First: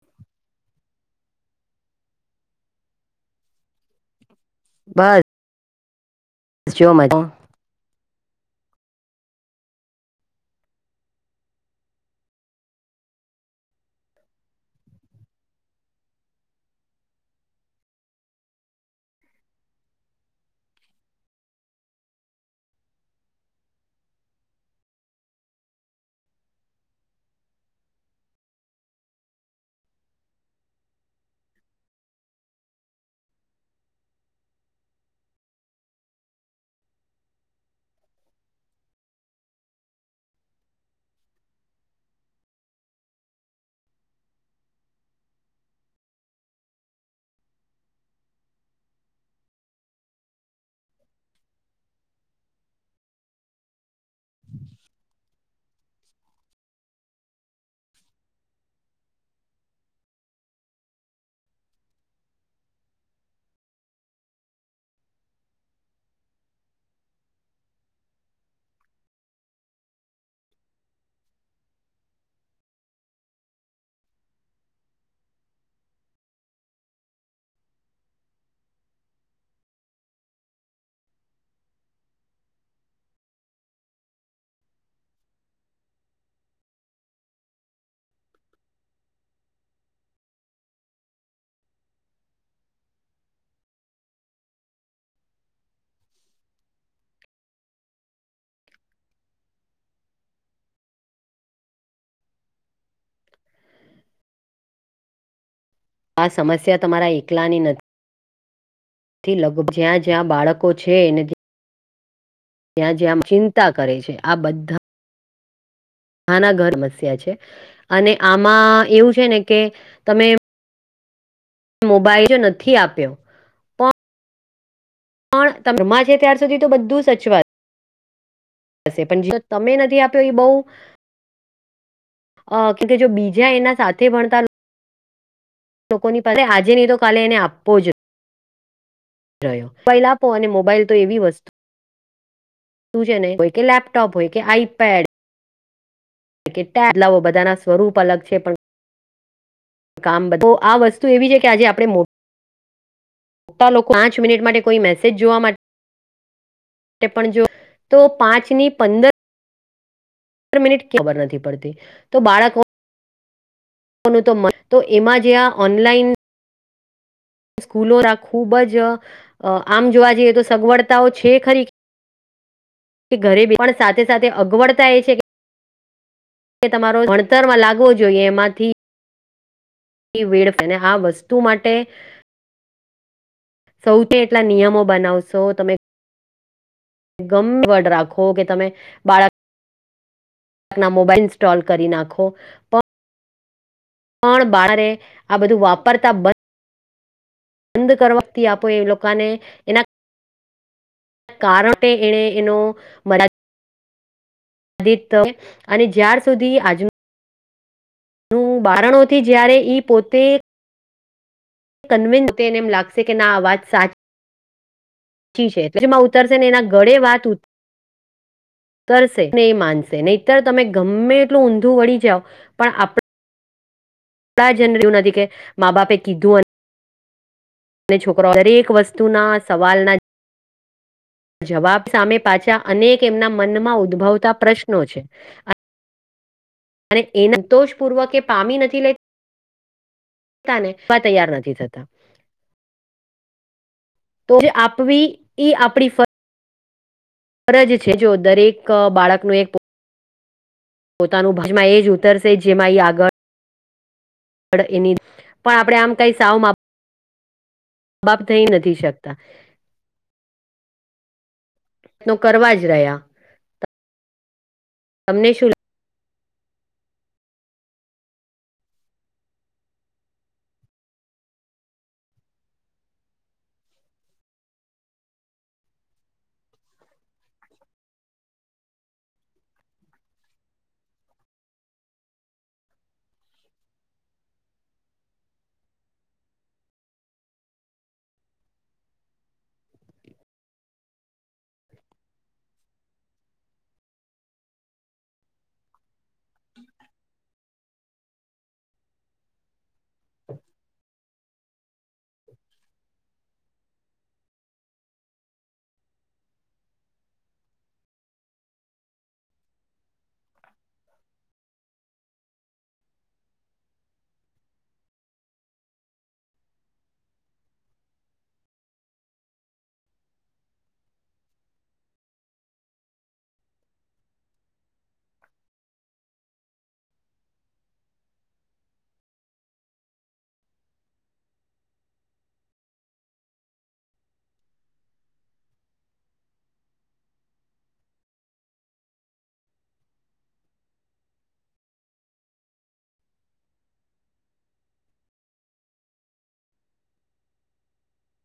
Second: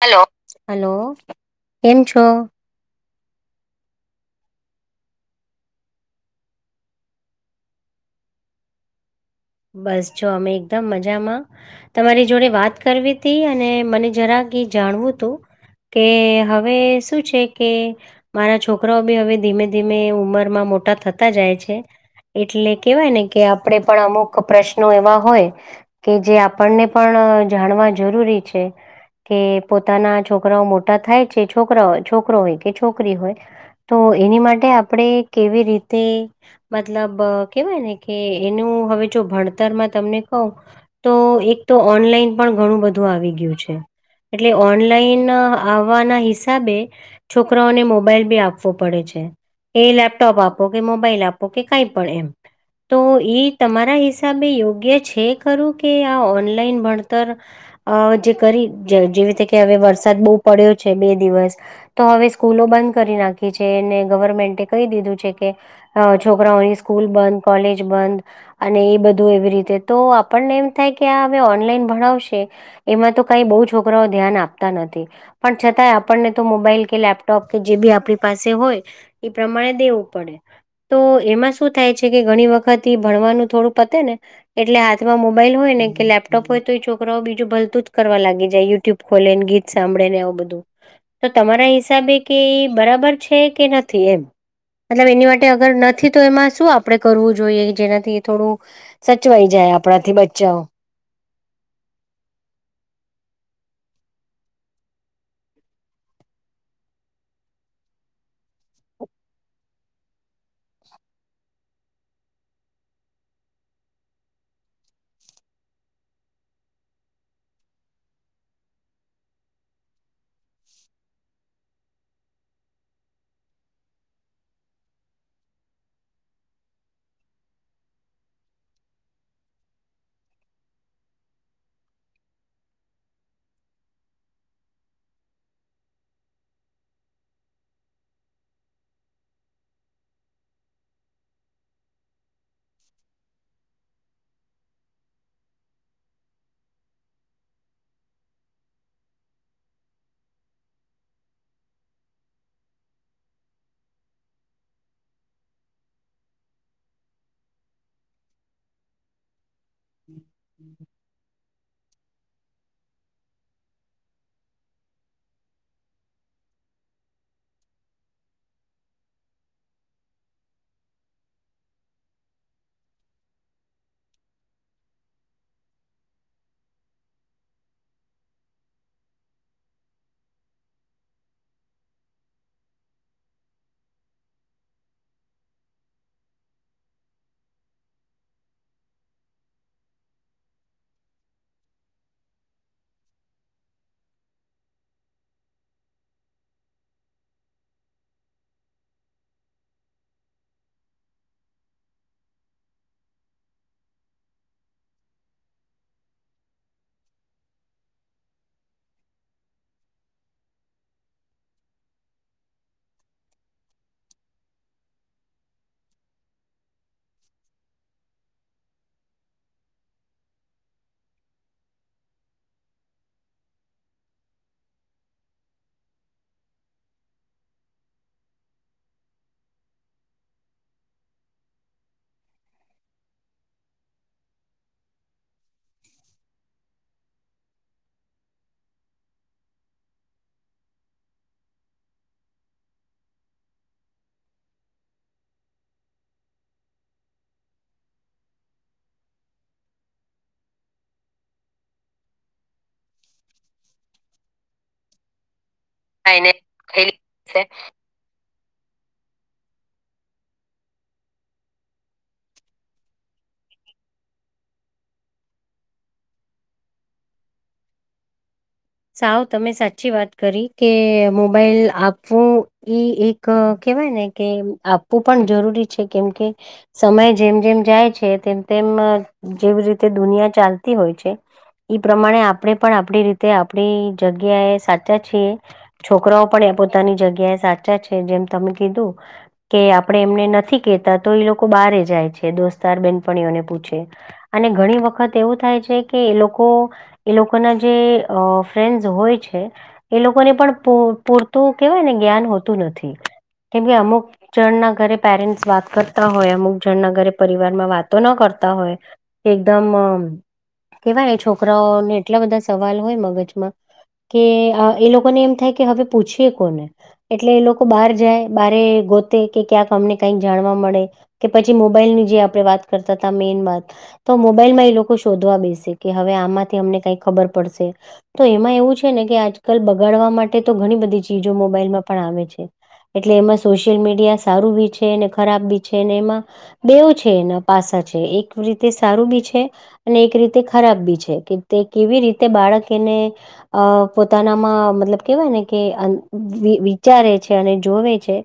Hello hello કેમ છો? બસ જો મજા. બસ જો અમે એકધમ મજામાં. તમારી જોડે વાત કરવી તી અને મને જરાક ઈ જાણવું તું. કે હવે શું છે કે મારા છોકરાઓ બી હવે ધીમે ધીમે ઉંમરમાં મોટા થતા જાય છે. એટલે કેવાય ને કે આપડે પણ અમુક ક પ્રશ્નો એવા હોય કે જે આપણને પણ જાણવા જરૂરી છે. કે પોતાના છોકરાઓ મોટા થાય છે છોકરા છોકરો હોય કે છોકરી હોય. તો એની માટે આપણે કેવી રીતે મતલબ કેવાય ને કે એનું હવે જો ભણતરમાં તમને કવ તો એક તો ઓનલાઈન પણ ઘણું બધું આવી ગયું છે. એટલે ઓનલાઈન આવવાના હિસાબે છોકરાઓને મોબાઈલ બી આપવો પડે છે. એ લેપટોપ આપો કે, મોબાઈલ આપો કે કાઈ પણ એમ તો ઈ તમા મારા હિસાબે યોગ્ય છે ખરું કે આ ઓનલાઈન ભણતર? અ જે કરી જે જેવી રીતે કે હવે વરસાદ બહુ પડ્યો છે બે દિવસ તો હવે સ્કૂલો બંધ કરી નાખી છે અને ગવર્મેન્ટે કહી દીધું છે કે અ છોકરાઓની સ્કૂલ બંધ, કોલેજ બંધ. અને એ બધું એવી રીતે તો આપણને એમ થાય કે આ હવે ઓનલાઈન ભણાવશે એમાં તો કઈ બહુ છોકરાઓ ધ્યાન આપતા નથી. પણ છતાં આપણને તો મોબાઈલ કે લેપટોપ કે જે બી આપણી પાસે હોય. એ પ્રમાણે દેવું પડે તો એમાં શું થાય છે કે ઘણી વખત એ ભણવાનું થોડું પતે ને એટલે હાથમાં મોબાઈલ હોય ને કે લેપટોપ હોય તો એ છોકરાઓ બીજું બધું જ કરવા લાગી જાય યુટ્યુબ ખોલે ને ગીત સાંભળે ને એવું બધું તો તમારા હિસાબે કે બરાબર છે કે નથી એ મતલબ એની માટે અગર નથી તો એમાં શું આપડે કરવું જોઈએ? જેનાથી થોડું સચવાઈ જાય આપણાથી બચ્ચાઓ આ સમસ્યા તમારા એકલા ની નથી. થી લગભગ જ્યાં જ્યાં બાળકો છે એને ત્યાં જ્યાં મ ચિંતા કરે છે આ બધા નાના ઘર બસ્યા છે અને આમાં એવું છે ને કે તમે મોબાઈલ જો નથી આપ્યો પણ ત રમા છે ત્યાર સુધી તો બધું સચ વાત હ પણ જે તમે નથી આપ્યો એ બહુ- અ કે જો બીજા એના સાથે ભણતા લોકોની પાસે આજે નહી તો કાલે એને આપવો જ રહ્યો મોબાઈલ આપો અને મોબાઈલ તો એવી વસ્તુ તું છે નહી હોય કે લેપટોપ હોય કે આઈપેડ કે ટેબ બદલા બધા ના સ્વરૂપ અલગ છે પણ કામ તો આ વસ્તુ એવી છે કે આજે આપણે મો લોકો પાંચ મિનિટ માટે કોઈ મેસેજ જોવા માટે પણ જો તો પાંચ ની પંદર હમ [inaudible] મિનિટ ખબર નથી પડતી તો બાળકો તો એમાં જે આ ઓનલાઈન સ્કૂલો ખુબ જ આમ જોવા જઈએ તો સગવડતાઓ છે ખરી. કે ઘરે બ પણ સાથે સાથે અગવડતા એ છે તમારો ભણતર માં લાગવો જોઈએ એમાંથી ને આ વસ્તુ માટે સૌ તે એટલા નિયમો બનાવશો તમે ગમવડ રાખો કે તમે બાળક ના મોબાઈલ ઇન્સ્ટોલ કરી નાખો પણ બારે આ બધું વાપરતા બ બંધ કરવાથી આપો એ લોકોને એના કાર એને એનો મરા અને જ્યાાર સુધી આજ નું બારણોથી જ્યારે ઈ પોતે કન્વિન્સ એને એમ લાગશે કે ના આ વાત સાચ ી છે એમાં ઉતરશે ને એના ગળે વાત ઊતરસે ને એ માનશે નહીતર તમે ગમે એટલું ઊંધું વળી જાવ પણ આપણે જર એવું નથી કે મા બાપે કીધું અને અને છોકરાઓ દરેક વસ્તુ ના સવાલના જવાબ સામે પાછા અનેક એમના મનમાં ઉદ્ભવતા પ્રશ્નો છે. [unintelligible] અને એ સંતોષપૂર્વક એ પામી નથી લે તા ને તૈયાર નથી થતા. તોજ આપવી એઈ આપણી ફ ફરજ છે જો દરેક બાળકનો એક પોતાનું ભજમાં એ જ ઉતરશે જેમાં એ આગળ ગળ એની પણ આપડે આમ કઈ સાવ મા [inaudible] બાપ થઈ નથી શકતા. તો કરવા જ રહ્યા. તમને શું સાવ તમે સાચી વાત કરી કે મોબાઈલ આપવું એ એક કેવાય ને કે આપવું પણ જરૂરી છે કેમ કે સમય જેમ જેમ જાય છે તેમ તેમ જેવી રીતે દુનિયા ચાલતી હોય છે. ઈ પ્રમાણે આપણે પણ આપડી રીતે આપણી જગ્યાએ સાચા છીએ. છોકરાઓ પણ એ પોતાની જગ્યા એ સાચા છે જેમ તમે કીધું કે આપણે એમને નથી કેહેતા તો એ લોકો બહારે જાય છે દોસ્તાર બેનપણીઓને પૂછે અને ઘણી વખત એવું થાય છે કે એ લોકો એ લોકોના જે અ ફ્રેન્ડ્સ હોય છે. એ લોકોને પણ પૂરતું કેહેવાય ને જ્ઞાન હોતું નથી. કેમકે અમુક જણના ઘરે પેરેન્ટ્સ વાત કરતા હોય અમુક જણના ઘરે પરિવારમાં વાતો ન કરતા હોય. એકદમ કેવાય છોકરાઓને એટલા બધા સવાલ હોય મગજમાં. કે એ લોકોને એમ થાય કે હવે પૂછીએ કોને. એટલે એ લોકો બહાર જાય બહારે ગોતે કે ક્યાંક અમને કઈક જાણવા મળે. કે પછી મોબાઈલ ની જે આપણે વાત કરતા હતા, મેઇન વાત. તો મોબાઈલમાં એ લોકો શોધવા બેસે કે હવે આમાંથી અમને કઈક ખબર પડશે. તો એમાં એવું છે ને કે આજકાલ બગાડવા માટે તો ઘણી બધી ચીજો મોબાઈલમાં પણ આવે છે. એટલે એમાં સોશિયલ મીડિયા સારું બી છે અને ખરાબ બી છે અને એમાં બેવ છે એના પાસા છે. એક રીતે સારું બી છે અને એક રીતે ખરાબ બી છે કે તે કેવી રીતે બાળક એને અ પોતાનામાં મતલબ કેહેવાય ને કે વિચારે છે અને જોવે છે.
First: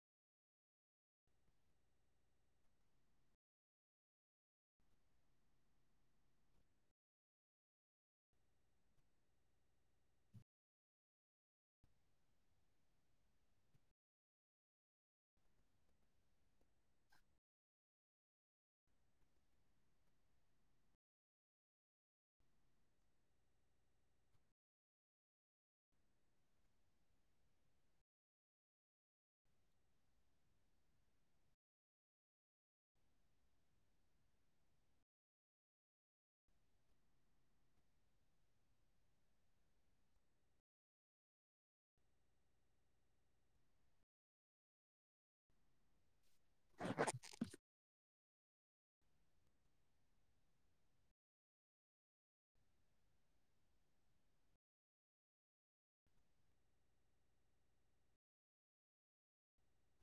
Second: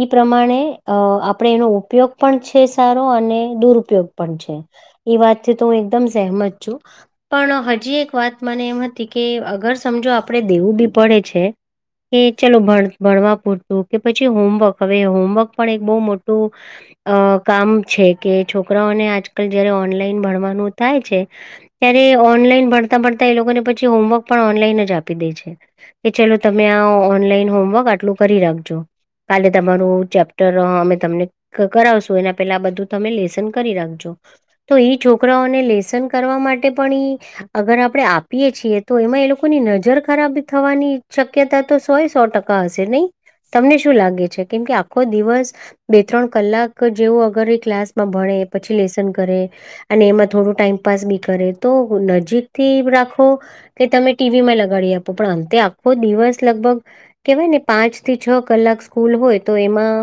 ઈ પ્રમાણે અ આપણે એનો ઉપયોગ પણ છે સારો અને દુરુપયોગ પણ છે. એ વાતથી તો હું એકદમ સહેમત છું. પણ હજી એક વાત મને એ કે અગર સમજો આપડે દેવું બી પડે છે કે ચલો ભણ ભણવા પૂરતું કે પછી હોમવર્ક હવે હોમવર્ક પણ એક બહુ મોટું અ કામ છે કે છોકરાઓને આજકાલ જયારે ઓનલાઈન ભણવાનું થાય છે. ત્યારે ઓનલાઈન ભણતા ભણતા એ લોકોને પછી હોમવર્ક પણ ઓનલાઈન જ આપી દે છે. કે ચલો તમે આ ઓનલાઈન હોમવર્ક આટલું કરી રાખજો. કાલે તમારું ચેપ્ટર અમે તમને કરાવશો એના પેલા આ બધું તમે લેસન કરી રાખજો. તો ઈ છોકરાઓને લેસન કરવા માટે પણ ઈ અગર આપડે આપીએ છીએ તો એમાં એ લોકોની નજર ખરાબ થવાની શક્યતા તો સોય સો ટકા હશે નહી? તમને શું લાગે છે? કેમ કે આખો દિવસ બે ત્રણ કલાક જેવું અગર એ ક્લાસમાં ભણે પછી લેસન કરે અને એમાં થોડું ટાઈમપાસ બી કરે તો નજીક થી રાખો કે તમે ટીવીમાં લગાડી આપો પણ અંતે આખો દિવસ લગભગ કેવાય ને પાંચ થી છ કલાક સ્કૂલ હોય તો એમાં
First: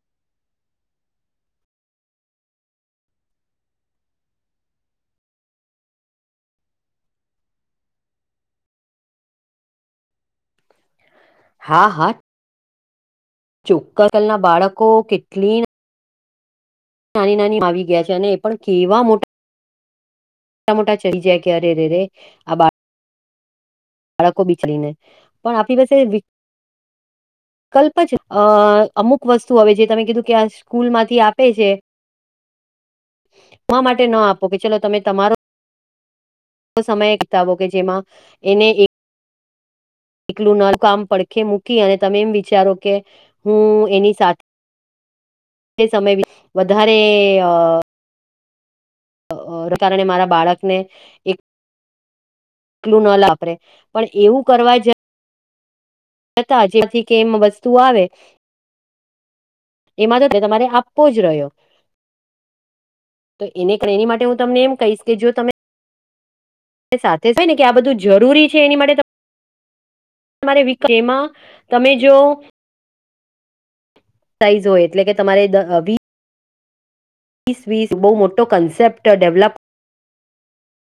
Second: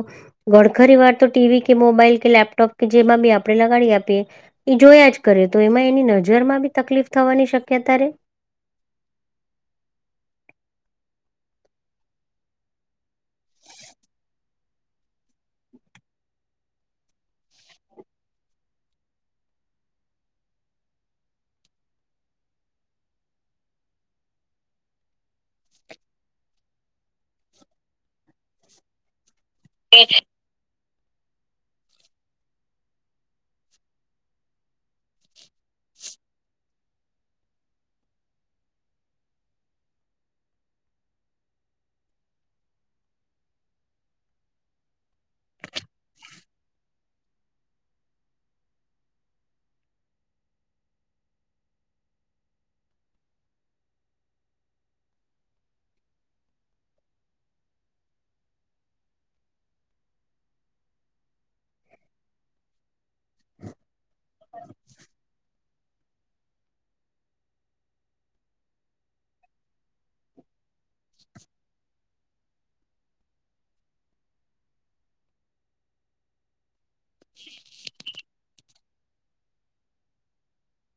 ઘણખરી વાર તો ટી વી કે મોબાઈલ કે લેપટોપ કે જેમાં બી આપણે લગાડી આપીએ એ જોયા જ કરે તો એમાં એની નજર માં બી તકલીફ થવાની શક્યતા રે હા હા. ચોક્કલ ના બાળકો કેટલી નાની નાની આવી ગયા છે અને એ પણ કેવા મોટા મોટા મોટા ચડી જાય કે અરે રરે આ બા બાળકો બિચડીને પણ આપણી પાસે વિકલ્પ જ અ અમુક વસ્તુ હવે જે તમે કીધું કે આ સ્કૂલ માંથી આપે છે માટે ન આપો કે ચલો તમે તમારો સમય કિતાબો કે જેમાં એને એકલું ન કામ પડખે મૂકી અને તમે એમ વિચારો કે હું એની સાથે સમય વધારે કારણે મારા બાળકને એક એલું ના લપે પણ એવું કરવા જ હતા જેથી કે એમ વસ્તુ આવે એમાં તો તમારે આપવો જ રહ્યો તો એને એની માટે હું તમને એમ કહીશ કે જો તમે સાથે હોય ને કે આ બધું જરૂરી છે એની માટે તમારે એમાં તમે જો ઝ હોય એટલે કે તમારે વીસ વીસ બહુ મોટો કન્સેપ્ટ ડેવલપ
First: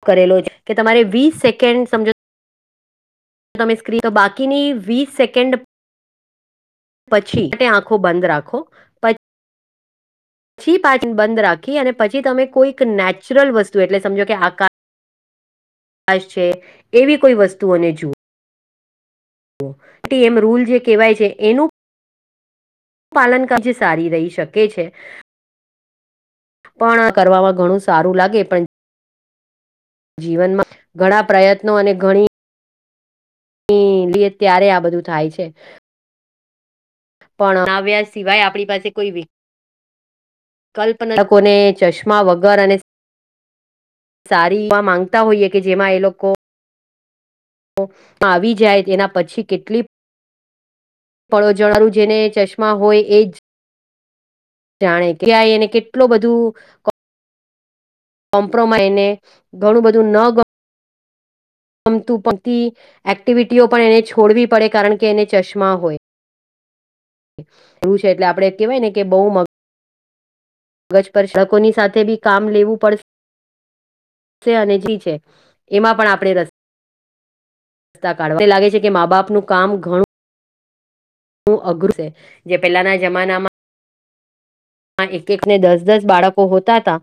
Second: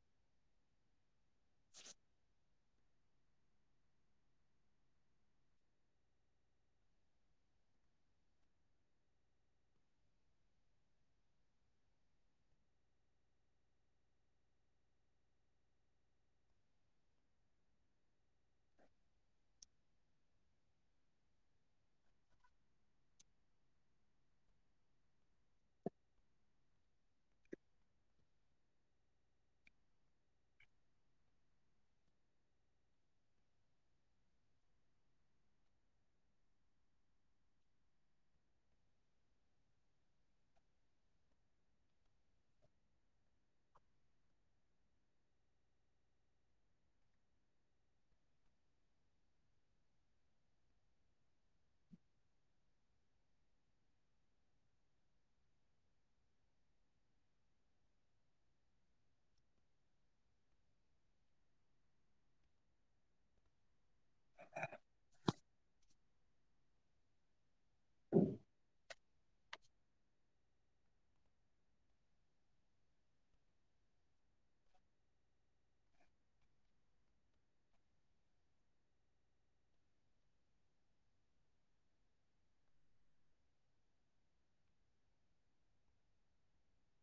કરેલો છે. કે તમારે વીસ સેકન્ડ સમજો તમે સ્ક્રીન તો બાકીની વીસ સેકન્ડ પછી આંખો બંધ રાખો પછી પાચ બંધ રાખી અને પછી તમે કોઈ નેચરલ વસ્તુ એટલે સમજો કે આકાશ છે એવી કોઈ વસ્તુઓને જુ એ એમ રૂલ જે કહેવાય છે. એનુ પાલન ક સારી રહી શકે છે. પણ કરવામાં ઘણું સારું લાગે પણ જીવનમાં ઘણા પ્રયત્નો અને ઘણી લી ત્યારે આ બધું થાય છે. પણ આ વ્યાજ સિવાય આપણી પાસે કોઈ બી કલ્પનાટકોને ચશ્મા વગર અને સારી એવા માંગતા હોઈએ કે જેમાં એ લોકો આવી જાય તેના પછી કેટલી પળો જળારું જેને ચશ્મા હોય એ જ જાણે ક્યાંય એને કેટલું બધુ કોમ્પ્રોમાઈ ને ઘણું બધું ન ગ મતું પથી એક્ટિવિટીઓ પણ એને છોડવી પડે કારણ કે એને ચશ્મા હોય છે. એટલે આપણે કેહેવાય ને કે બહુ મ મગજ પર ચળકોની સાથે બી કામ લેવું પડશે છે અને જી છે. એમાં પણ આપણે રસ્ તા કાઢવા મને લાગે છે. કે મા બાપનું કામ ઘણું અઘર જે પેલાના જમાનામાં આ એક એક ને દસ દસ બાળકો હોતા હતા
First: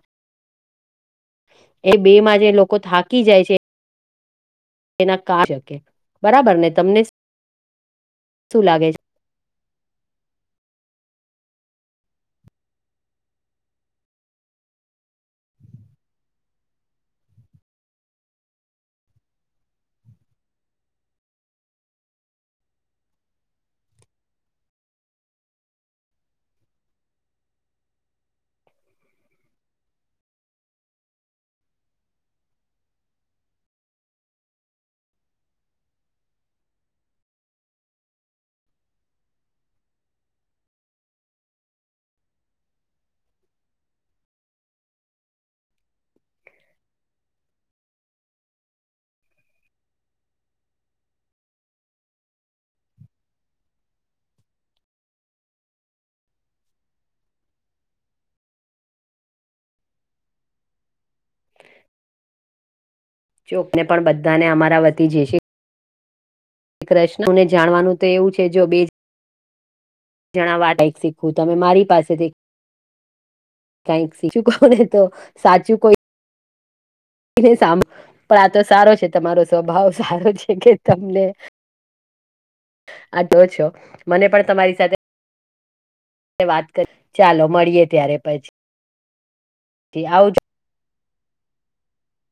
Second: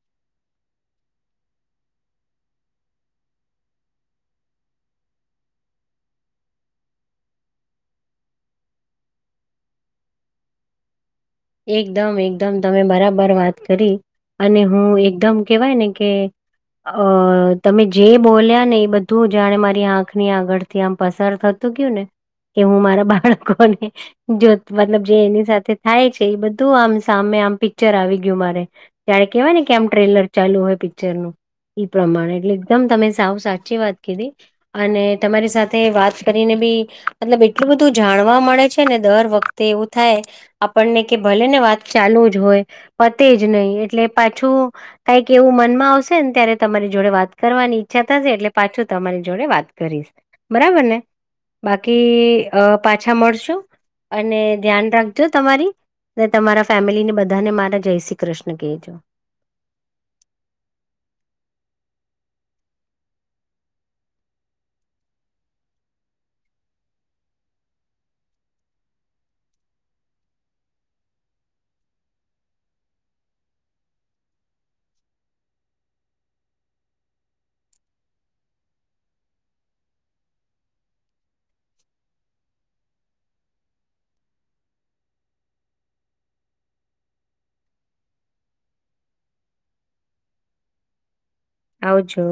એ બે માં જે લોકો થાકી જાય છે. એના કા શકે બરાબર ને તમને શું લાગે? છે એકદમ એકદમ તમે બરાબર વાત કરી. અને હું એકદમ કેવાય ને કે અ તમે જે બોલ્યા ને એ બધું જાણે મારી આંખની આગળ તથી આમ પસાર થતું ગયું ને કે હું મારા બાળકોને જો મતલબ જે એની સાથે થાય છે. એ બધું આમ સામે આમ પિક્ચર આવી ગયું મારે ત્યારે કેહેવાય ને કે આમ ટ્રેલર ચાલુ હોય પિક્ચર નુ ઈ પ્રમાણે એટલે એકદમ તમે સાવ સાચી વાત કીધી અને તમારી સાથે વાત કરીને બી મતલબ એટલું બધું જાણવા મળે છેને દર વખ તે એવું થાય આપ પણને કે ભલેને વાત ચાલુ જ હોય પતે જ નહીં એટલે પાછું કાઈક એવું મનમાં આવશે ને ત્યારે તમારી જોડે વાત કરવાની ઈચ્છા થશે એટલે પાછું તમારી જોડે વાત કરીશ. બરાબર ને? બાકી પાછા મળશું અને ધ્યાન રાખજો તમારી. અને તમારા ફેમિલીને બધાને મારા જય શ્રી કૃષ્ણ કહેજો. ચોક ને પણ બધાને અમારા વતી જય શ્રી કૃષ્ણને જાણવાનું તો એવું છે જો બે જણા વાટ કંઈ શીખયુ તમે મારી પાસેથી કાઈક સીખુને તો સાચું કોઈ સાંભ પણ આ તો સારો છે તમારો સ્વભાવ સારો છે કે તમને આ તો છો મને પણ તમારી સાથે વાત કરી ચાલો મળીએ ત્યારે પછી આવજ આવજો.